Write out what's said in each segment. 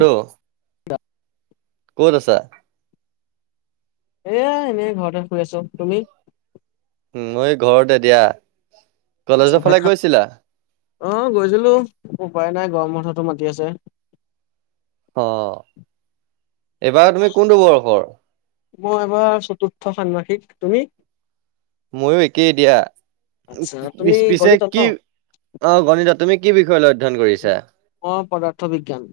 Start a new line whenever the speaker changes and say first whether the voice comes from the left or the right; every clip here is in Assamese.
right: দ
left: [unintelligible]
right: ক'ত আছা?
left: এ এনেই ঘৰতে শুই আছো, তুমি?
right: উম, এই ঘৰতে দিয়া।
left: আচ্ছা
right: কলেজৰ
left: ভাত
right: ফালে
left: খালা?
right: গৈছিলা?
left: অ', গৈছিলো। উপায় নাই, গৰম বন্ধটো মাতি আছে।
right: অ', এইবাৰ তুমি কোনটো বয়সৰ?
left: মই এইবাৰ চতুৰ্থ ষান্মাসিক, তুমি?
right: ময়ো একেই দিয়া।
left: আচ্ছা তুমি
right: [unintelligible] পিছে
left: গণিতত ন
right: কি অ', গণিতত! তুমি কি বিষয় লৈ অধ্যয়ন কৰিছা?
left: মই পদাৰ্থ বিজ্ঞান।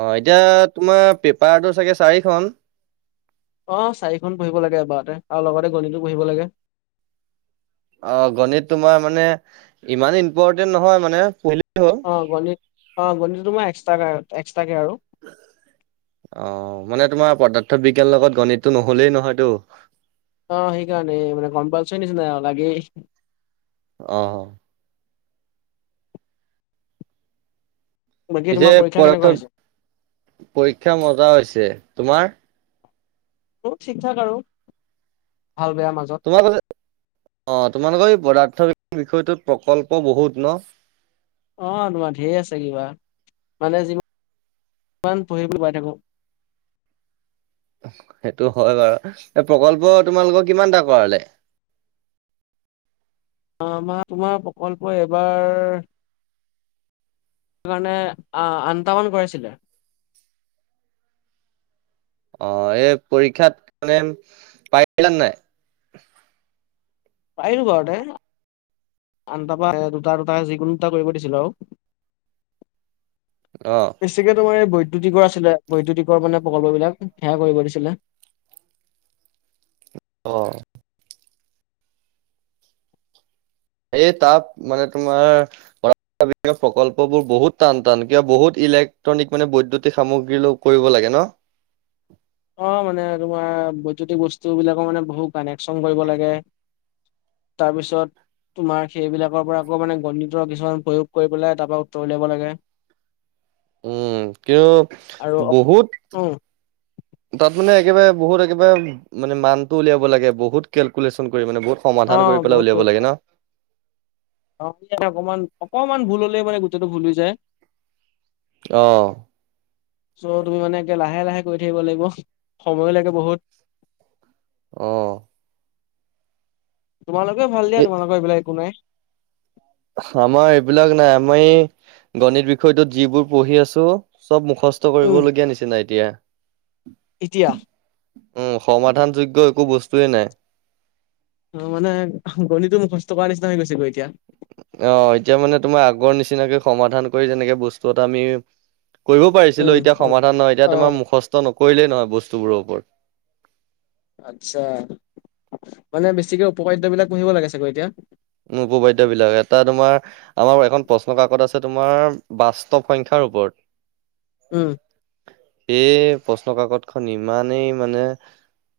right: অ', এতিয়া তোমাৰ পেপাৰটো চাগে চাৰিখন?
left: অ', চাৰিখন পঢ়িব লাগে এবাৰতে, আৰু লগতে গণিতো পঢ়িব লাগে।
right: অ', গণিত তোমাৰ মানে ইমান ইম্পৰ্টেণ্ট নহয় মানে হ'ল।
left: অঁ গণিত অঁ গণিতটো মই এক্সট্ৰাকে এক্সট্ৰাকে আৰু।
right: অ মানে তোমাৰ পদাৰ্থ বিজ্ঞানৰ লগত গণিতটো নহলেই নহয়তো।
left: অ সেইকাৰণে মানে কম্পালচৰী নিচিাই লাগে।
right: [unintelligible]
left: বাকী
right: পিছে
left: তোমাৰ পৰীক্ষা কেনেকুৱা হৈছে
right: পৰীক্ষা মজা হৈছে তোমাৰ?
left: মোৰ ঠিক ঠাক আৰু ভাল বেয়াাৰ মাজত।
right: তোমাল অ তোমালোকৰ এই পদাৰ্থ বি বিষয়টোত প্ৰকল্প বহুত ন?
left: অ তোমাৰ ধেৰ আছে কিবা মানে যিমান পঢ়ি পাই থাকো।
right: সেইটো হয় বাৰু এই প্ৰকল্প তোমালোকৰ কিমানটা কৰালে?
left: অ আমাৰ তোমাৰ প্ৰকল্প এবাৰ। সেইকাৰণে আঠটামান কৰাইছিলে।
right: অ এই পৰীক্ষাত মানে পাৰিলানে নাই?
left: পাৰিলো ঘৰতে আনটাৰ পৰা দুটা দুটা যিকোনো দুটা কৰিব দিছিলো আৰু। [unintelligible]
right: অ
left: বেছিকে তোমাৰ এই বৈদ্যুতিকৰ আছিলে বৈদ্যুতিকৰ মানে প্ৰকল্পবিলাক সেয়া কৰিব দিছিলে।
right: হয় এই তাপ মানে তোমাৰ। প্ৰকল্পবোৰ বহুত টান-টান! কিয়, বহুত ইলেক্ট্ৰনিক মানে, বৈদ্যুতিক সামগ্ৰী ল কৰিব লাগে ন?
left: অ মানে তোমাৰ বৈদ্যুতিক বস্তু বিলাকৰ মানে বহুত কানেকচন কৰিব লাগে। তাৰ পিছত? তোমাৰ সেইবিলাকৰ পৰা আকৌ মানে গণিতৰ কিছুমান প্ৰয়োগ কৰি পেলাই তাৰ পৰা উত্তৰ উলিয়াব লাগে।
right: উম কিয়
left: আৰু অ
right: বহুত। তাত মানে একেবাৰে বহুত একেবাৰে মানে মানটো উলিয়াব লাগে বহুত কেলকুলেশ্যন কৰি মানে বহুত।
left: অ
right: সমাধান কৰি পেলাই উলিয়াব লাগে ন?
left: অ অকমান অকমান ভুল হলে মানে গোটেইটো ভুল হৈ যায়।
right: অ
left: চ' তুমি মানে একে লাহে লাহে কৰি থাকিব লাগিব সময়ো লাগে বহুত।
right: অ
left: তোমালোকে ভাল দিয়া
right: এ
left: তোমোকৰ এইবিলাক একো নাই।
right: আমাৰ এইবিলাক নাই, আমি গণিত বিষয়টোত যিবোৰ পঢ়ি আছোঁ! চব মুখস্থ। কষ্ট
left: উম
right: কৰিবলগীয়া নিচিনাই এতিয়া।
left: এতিয়া
right: উম, সমাধান যোগ্য একো বস্তুয়েই নাই।
left: অ', মানে গণিতো মুখস্ত কৰাৰ নিচিনা হৈ গৈছেগৈ এতিয়া।
right: অ', এতিয়া মানে তোমাৰ আগৰ নিচিনাকৈ সমাধান কৰি যেনেকে বস্তু এটা আমি কৰিব পাৰিছিলো
left: উম
right: এতিয়া
left: অ
right: সমাধান নহয় এতিয়া তোমাৰ
left: অ'
right: মুখস্থ নকৰিলেই নহয় বস্তুবোৰৰ ওপৰত।
left: আচ্ছা মানে বেছিকে উপকাদ্য বিলাক পঢ়িব লাগে চাগৈ এতিয়া।
right: উম, উপবাদ্য বিলাক এটা তোমাৰ আমাৰ এখন প্ৰশ্ন কাকত আছে তোমাৰ বাস্তৱ সংখ্যাৰ ওপৰত।
left: উম,
right: এই প্ৰশ্ন কাকত খন ইমানেই মানে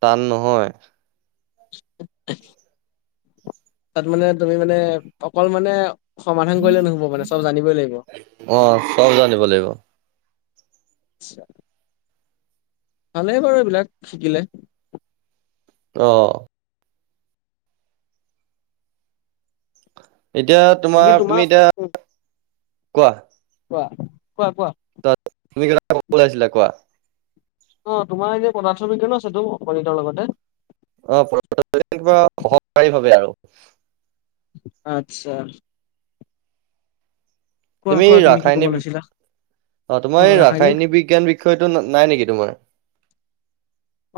right: টান নহয়
left: [unintelligible] তাত মানে তুমি মানে অকল মানে সমাধান কৰিলে নুহব মানে চব জানিবই লাগিব।
right: অ', চব জানিব লাগিব।
left: চা ভালেই বাৰু এইবিলাক শিকিলে
right: অ', এতিয়া
left: বাকী
right: তোমাৰ তুমি এতিয়া
left: উম,
right: কোৱা
left: কোৱা - কোৱা - কোৱা
right: তুমি! ! ! ! ! ! ! ! ! ! কব উলাইছিলা কোৱা
left: অ', তোমাৰ এ যে প্ৰডাকচন [unintelligible] গণিতৰ লগতে।
right: অ', [unintelligible] কিবা সহকাৰী ভাৱে আৰু।
left: আচ্ছা। কোৱা
right: তুমি
left: কোৱা কি ক'ব
right: ৰাসায়নিক
left: লৈছিলা
right: অ, তোমাৰ এই ৰাসায়নিক বিজ্ঞান বিষয়টো নাই নেকি তোমাৰ?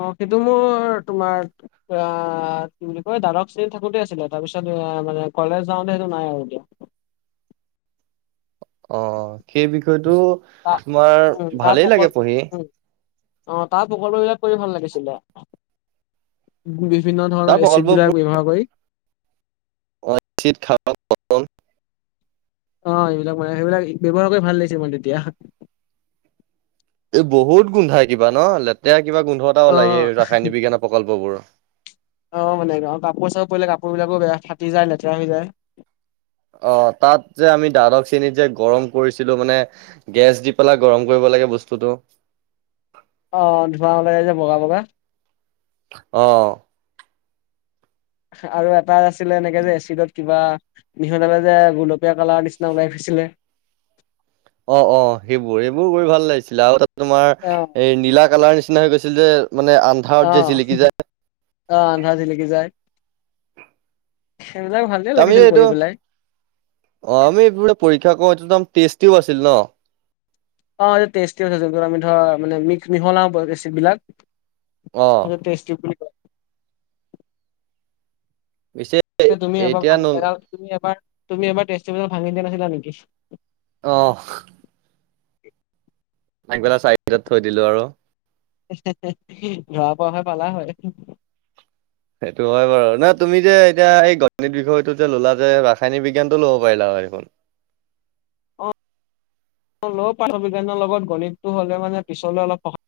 left: অ', সেইটো মোৰ তোমাৰ অ', কি বুলি কয় দাদক চেনিত থাকোতে আছিলে তাৰপিছত মানে কলেজ যাওঁতে সেইটো নাই আৰু এতিয়া।
right: অ', সেই বিষয়টো
left: তা
right: তোমাৰ
left: উম তাৰ
right: ভালেই
left: প্ৰকল
right: লাগে পঢ়ি।
left: উম অ', তাৰ প্ৰকলপ বিলাক পঢ়ি ভাল লাগিছিলে। বিভিন্ন
right: তাৰ
left: ধৰণৰ এচিড
right: প্ৰকল্পবোৰ
left: বিলাক ব্যৱহাৰ কৰি
right: [unintelligible]
left: অ', এইবিলাক মানে সেইবিলাক ব্যৱহাৰ কৰি ভাল লাগিছে মানে তেতিয়া।
right: এই বহুত গোন্ধাই কিবা ন' লেতেৰা কিবা গোন্ধ এটা
left: অ
right: ওলায়, এই ৰাসায়নিক বিজ্ঞানৰ প্ৰকল্প বোৰ।
left: অ', মানে কাপোৰ চাপোৰ পৰিলে কাপোৰ বিলাকো বেয়া ফাটি যায় লেতেৰা হৈ যায়।
right: অ', তাত যে আমি দ্বাদশ চেনিত যে গৰম কৰিছিলোঁ মানে। গেছ দি পেলাই গৰম কৰিব লাগে বস্তুটো।
left: অ', ধোৱা ওলাই যে বগা বগা।
right: অ',
left: আৰু এটা আছিলে এনেকে যে এচিডত কিবা মিহলালে যে গোলপীয়া কালাৰ নিচিনা ওলাই ফোছিলে।
right: অ' অ', সেইবোৰ এইবোৰ কৰি ভাল লাগিছিলে আৰু এটা তোমাৰ
left: অ
right: এই নীলা কালাৰ নিচি নিচিনা হৈ গৈছিল যে মানে আম
left: অ', অ', আন্ধাৰত জিলিকি যায় সেইবিলাক ভাল
right: তামি এইটো অ', আমি এই পৰীক্ষা কৰা এইটো নাম তেষ্টিও আছিল ন?
left: অ', এই তেষ্টিও যোনটোত আমি ধৰা মানে মিক্স মিহলাও এচিড বিলাক।
right: অ
left: সেইটো টেষ্ট টিউব বুলি কয়।
right: পিছে
left: যে তুমি এবাৰ
right: এতিয়া ন
left: ভাঙি পেলাল তুমি এবাৰ, তুমি এবাৰ টেষ্ট টিউব দাল ভাঙি দিয়া নাছিলা নেকি?
right: অ', ভাঙি পেলাই চাইডত থৈ দিলো আৰু।
left: ধৰা পোৱা হৈ পালা হয়।
right: সেইটো হয় বাৰু ন' তুমি যে এতিয়া এই গণিত বিষয়টো যে ল'লা যে ৰাসায়নিক বিজ্ঞানতটো ল'ব পাৰিলা হয় দেখোন।
left: অ, [inaudible] বিজ্ঞানৰ লগত গণিতটো হ'লে মানে পিছলে অলপ স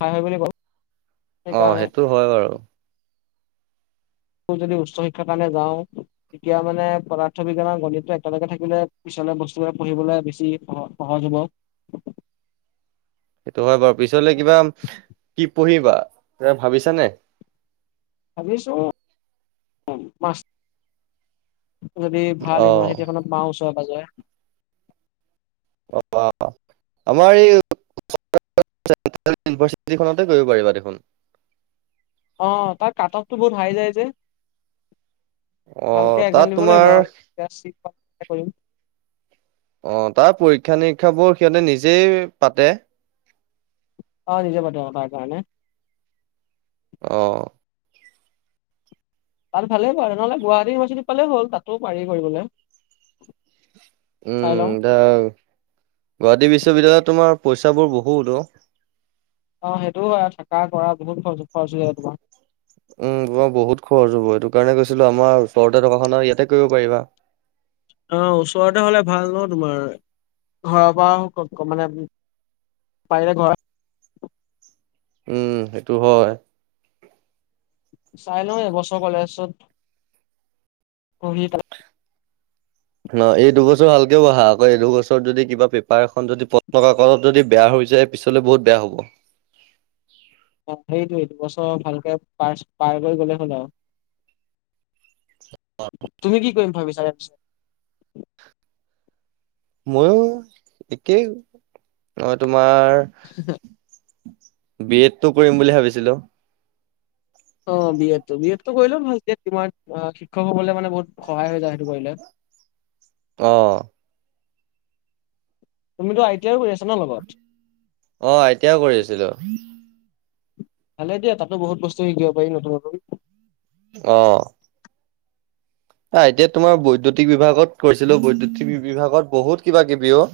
left: হাই [inaudible]
right: অ, সেইটো হয় বাৰু।
left: যদি উচ্চ শিক্ষাৰ কাৰালে যাওঁ, তেতিয়া মানে পদাৰ্থ বিজ্ঞানৰ গণিতটো একেলগে থাকিলে পিছলে বস্তুব পঢ়িবলৈ বেছি সহ-সহজ হব।
right: সেইটো হয় বাৰু পিছলে কিবা কি পঢ়িবা ভাবিছানে?
left: ভাবিছোঁ [inaudible] যদি
right: অ
left: ভাল ইউনিভাৰ্চিটিখনত পাওঁ উচৰে পাজৰে।
right: অ, আমাৰ এই [inaudible] [inaudible] ইউভাৰ্চিটিখনতে কৰিব পাৰিবা দেখোন।
left: অ, তাৰ কাট অফ টো বহুত হাই যায় যে। ভালকে
right: অ',
left: একজাম
right: তাত
left: দিব লাগিব
right: তোমাৰ
left: আৰু [inaudible]
right: অ, তাৰ পৰীক্ষা নিৰীক্ষাবোৰ সিহঁতে নিজেই পাতে।
left: অ, নিজে পাতে অ, তাৰ কাৰণে।
right: অ,
left: তাত ভালেই পাৰে নহলেুৱাহাট ইনিভাৰ্চিটি পালে হ'ল তাতো পাৰি কৰিবলৈ। চাই
right: উম,
left: লওঁ
right: দা গুৱাহাটী বিশ্ববিদ্যালয়ত তোমাৰ পইচা বোৰ বহুত অ,
left: অ, সেইটোও হয় থাককা কৰা বহুত খৰচ খৰচ হৈ য তোমাৰ।
right: উম, মই বহুত খৰচ হ'ব এইটো কাৰণে গৈছিলো আমাৰ ওচৰতে টকাখনৰ ইয়াতে কৰিব পাৰিবা।
left: অ, ওচৰতে হ'লে ভাল ন তোমাৰ, ঘৰৰ পৰা মানে পাইলে ঘৰত
right: উম, সেইটো হয়।
left: চাই ল' এবছৰ কলেছত পঢ়ি পেলাই।
right: ন এই দুবছৰ ভালকেও বহা আকৌ এই দুবছৰত যদি কিবা পেপাৰ এখন যদি পত্ন ক কত যদি বেয়া হৈ যায় পিছলৈ বহত বেয়া হ'ব।
left: অ, সেইটোৱে দুবছৰ ভালকে পাৰ-পাৰ কৰি গলে হ'ল আৰু। তুমি কি কৰিম ভাবিছা?
right: ময়ো একেই অ, তোমাৰ বি এড টো কৰিম বুলি ভাবিছিলো।
left: অ, বি এড তো বি এড তটো কৰিলেও ভাল যে তোমাৰ শিক্ষক হবলে মানে বহুত সহায় হৈ যায় সেইটো কৰিলে।
right: অ,
left: তুমিতো আই টি আই ও কৰি আছা ন লগত?
right: অ, আই টি আই ও কৰি আছিলো।
left: ভালে দিয় তাতো বহুত বস্তু শিকিব পাৰি নতুন নতন।
right: অ, আহ আই টি আইত তোমাৰ বৈদ্যুতিক বিভাগত কৈছিলো বৈদ্ুতিক বিভাগত বহুত কিবা কিবি অ,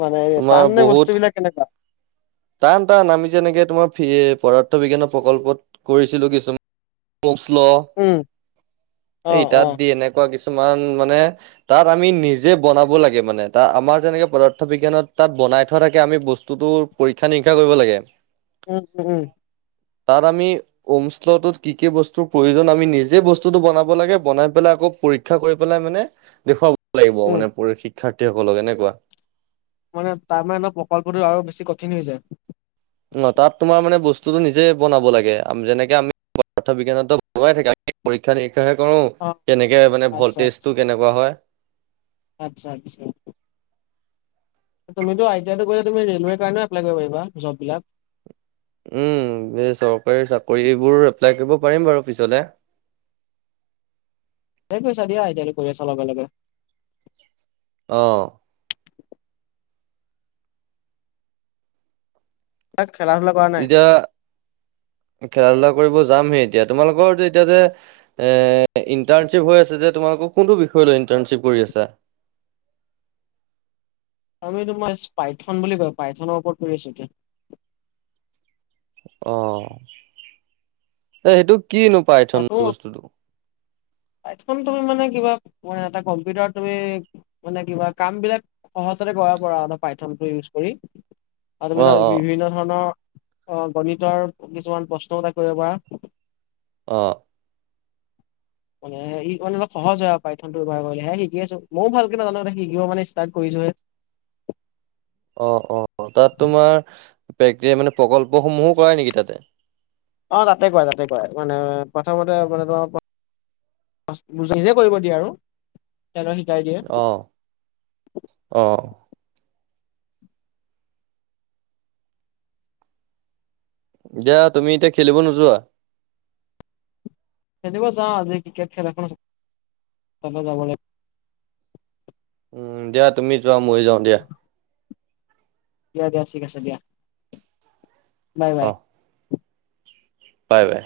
left: মানে
right: তোমাৰ
left: টান নে বস্তু
right: বহুত
left: বিলাক কেনেকুৱা?
right: টান টান আমি যেনেকে তোমাৰ পদাৰ্থ বিজ্ঞানৰ প্ৰকল্পত কৰিছিলো কিছুমান, ল'
left: উম অ
right: এই
left: অ
right: ইটাত দি এনেকুৱা কিছুমান মানে তাত আমি নিজে বনাব লাগে মানে ত আমাৰ যেনেকে পদাৰ্থ বিজ্ঞানত তাত বনাই থোৱা থাকে আমি বস্তুটোৰ পৰীক্ষা নিৰীক্ষা কৰিব লাগে।
left: উম, উম,
right: তাত আমি ওম শ্লটোত কি কি বস্তুৰ প্ৰয়োজন আমি নিজে বস্তুটো বনাব লাগে বনাই পেলাই আকৌ পৰীক্ষা কৰি পেলাই মানে, দেখুৱাব লাগিব
left: উম
right: মানে প শিক্ষাৰ্থীসকলক এনেকুৱা।
left: মানে তাৰ মানে প্ৰকল্পটোো আৰু বেছি কঠিন হৈ যায়?
right: ন তাত তোমাৰ মানে বস্তুতটো নিজে বনাব লাগে আ যেনেকে আমি [inaudible] বিজ্ঞানতো বনুৱাই থাকে। পৰীক্ষা নিৰীক্ষা হে কৰো
left: অ
right: কেনেকে মানে
left: আচ্ছা
right: ভল্টেজটো কেনেকুৱা হয়,
left: আচ্ছা আচ্ছা। তুমিতটো আইডিয়াতটো কছ তুমি ৰেলৱৰ কাৰণে এপ্লাই কৰিব পাৰা জ'ব বিলাক।
right: উম, এই চৰকাৰী চাকৰি এইবোৰ এপ্লাই কৰিব পাৰিম বাৰু পিছলে।
left: সেই পইচাদিয়া এতিয়া পৰিয়াল চলাব লাগে।
right: অ'।
left: তাক খেলা ধূলা কৰা নাই
right: এতিয়া খেলা ধুলা কৰিব যামহি এতিয়া, তোমালোকৰ যে এতিয়া যে এ, ইণ্টাৰ্ণশ্বিপ হৈ আছে যে তোমালোকৰ, কোনটো বিষয় লৈ ইণ্টাৰ্ণশ্বিপ কৰি আছা?
left: আমি তোমাৰ স্পাইথন বুলি কয়, পাইথনৰ ওপৰত কৰি আছোঁ এতিয়া।
right: অ'। এ, সেইটো কিনো? পাইথন
left: তাতো
right: বস্তুটো
left: পাইথন তুমি মানে কিবা এ, কম্পিউটাৰত তুমি মানে কিবা কামবিলাক সহজতে কৰাবপৰা পাইথনটো ইউজ কৰি। আৰু তুমি ধৰা
right: অ', অ',
left: বিভিন্ন ধৰণৰ আ, গণিতৰ কিছুমান প্ৰশ্ন এটা কৰিব পাৰা।
right: অ'।
left: মানে ই মানে অল সহজ হয় আৰু পাইথনটো ব্যৱহাৰ কৰিলে হে শিকি আছো, ময়ো ভালকে নাজানো এতিয়া শিকিব মানে চেষ্টা কৰিছোহে।
right: অ', অ' তাত তোমাৰ প্ৰেক্তেৰিয়া মানে প্ৰকল্পসমূহো কৰাই নেকি তাতে?
left: অ' তাতে কৰাই তাতে কৰাই মানে প্ৰথমতে মানে তোমাৰ ফাষ্ট নিজে কৰিব দিয়ে আৰু। তেওঁলোকে শিকাই দিয়ে।
right: অ', অ'। এতিয়া তুমি এতিয়া খেলিব নোযোৱা?
left: খেলিব যাওঁ, আজি ক্ৰিকেট খেল এখন আছে তাতে যাব লাগিব।
right: উম, দিয়া তুমি যোৱা, ময়ো যাওঁ দিয়া।
left: দিয়া দিয়া ঠিক আছে দিয়া। বাই
right: অ
left: বাই।
right: Bye bye.